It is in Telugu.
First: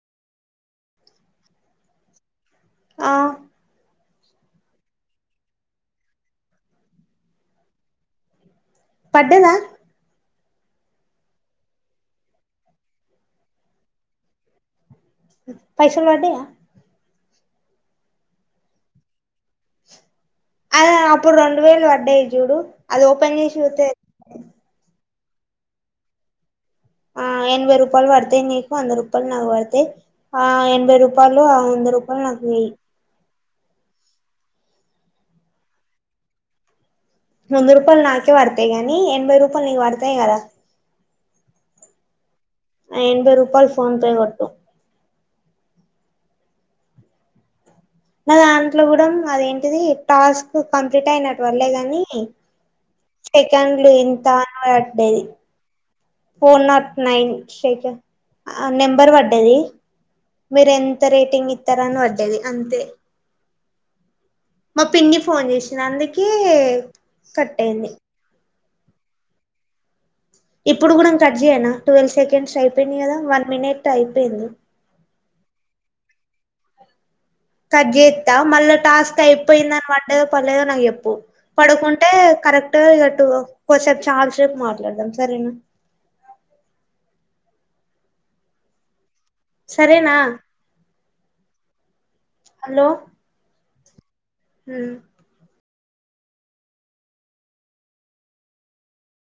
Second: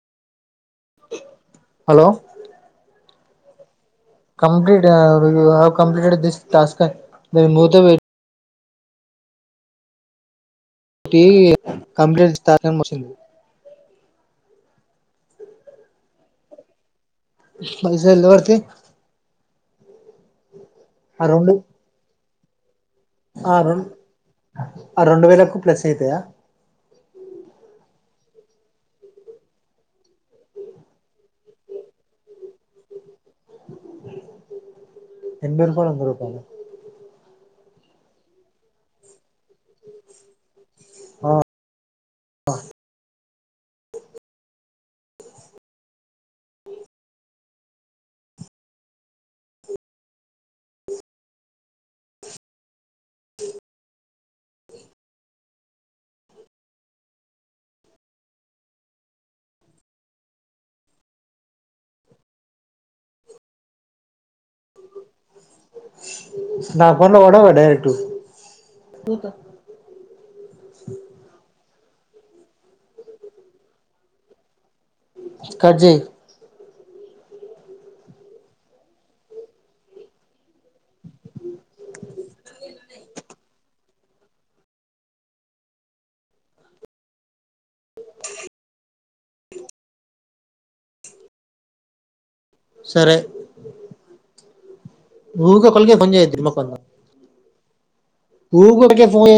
హలో ఆ కంప్లీట్ ఆ ఊ ఆ కంప్లీటు దిస్ టాస్క్ అని ధీ ముథేవీడు పడ్డదా ఈ కంప్లీట్ [unintelligible] పైసలు వడ్డయ పైసలు [unintelligible] పడితే అదే అప్పుడు రెండు వేలు వడ్డయి జూడు అది ఓపన్ ఆ జేసి రెండు సుత్తె తే ఆ రెండు వేలకు ప్లస్ అయితయా ఆ ఎనభై రూపాయలు వడతయి్ నీకు వంద రూపాయలు నాకు వడతయి ఆ ఎనభై రూపాయలు ఆ వంద రూపాయలు నాకు వేయి ఎభై రూపాయలు వంద రూపాయలా వంద రూపాయలు నాకే వడుతయి గానీ ఎనభై రూప [unintelligible] నీకు వడుతయి కాదా ఆ అ ఎనభై రూపాయలు ఫోన్ పే కొట్టు నా దాంట్లో గుడం అదేంటిది టాస్క్ కంప్లీట్ అయినటు వల్లే గాని సెకండ్లు ఇంతా అని వడ్డయి ఫోర్ నాట్ నైన్ షేక్ఆ నెంబర్ వడ్డది మీరు ఎంత రేటింగ్ ఇత్తరని వడ్డది అంతే మా పిన్ని ఫోన్ చేసింది అందుకే నా అకౌంట్ లో పడవా డైరెక్ట్ కట్టయింది [unintelligible] ఇప్పుడు కూడా కట్ జేయనా ట్వెల్వ్ సెకండ్స్ అయిపేయినయి గదా వన్ మినిట్ అయిపోయింది కట్జేయ్ కట్ చేస్తా మళ్ల టాస్క్ అయిపోయింద అని పడ్డది పడలేదు నాకు చేప్పు పడుకుంటే కరెక్ట్ ఇటు [unintelligible] చాలాసేపు మాట్లాడదాం సరేనా సరేనా సరే [unintelligible] మ్ ఊకె ఒకరికే ఫోన్ చేయొద్దు ఎడిమొఖందాన ఊకె ఒకళకే ఫోన్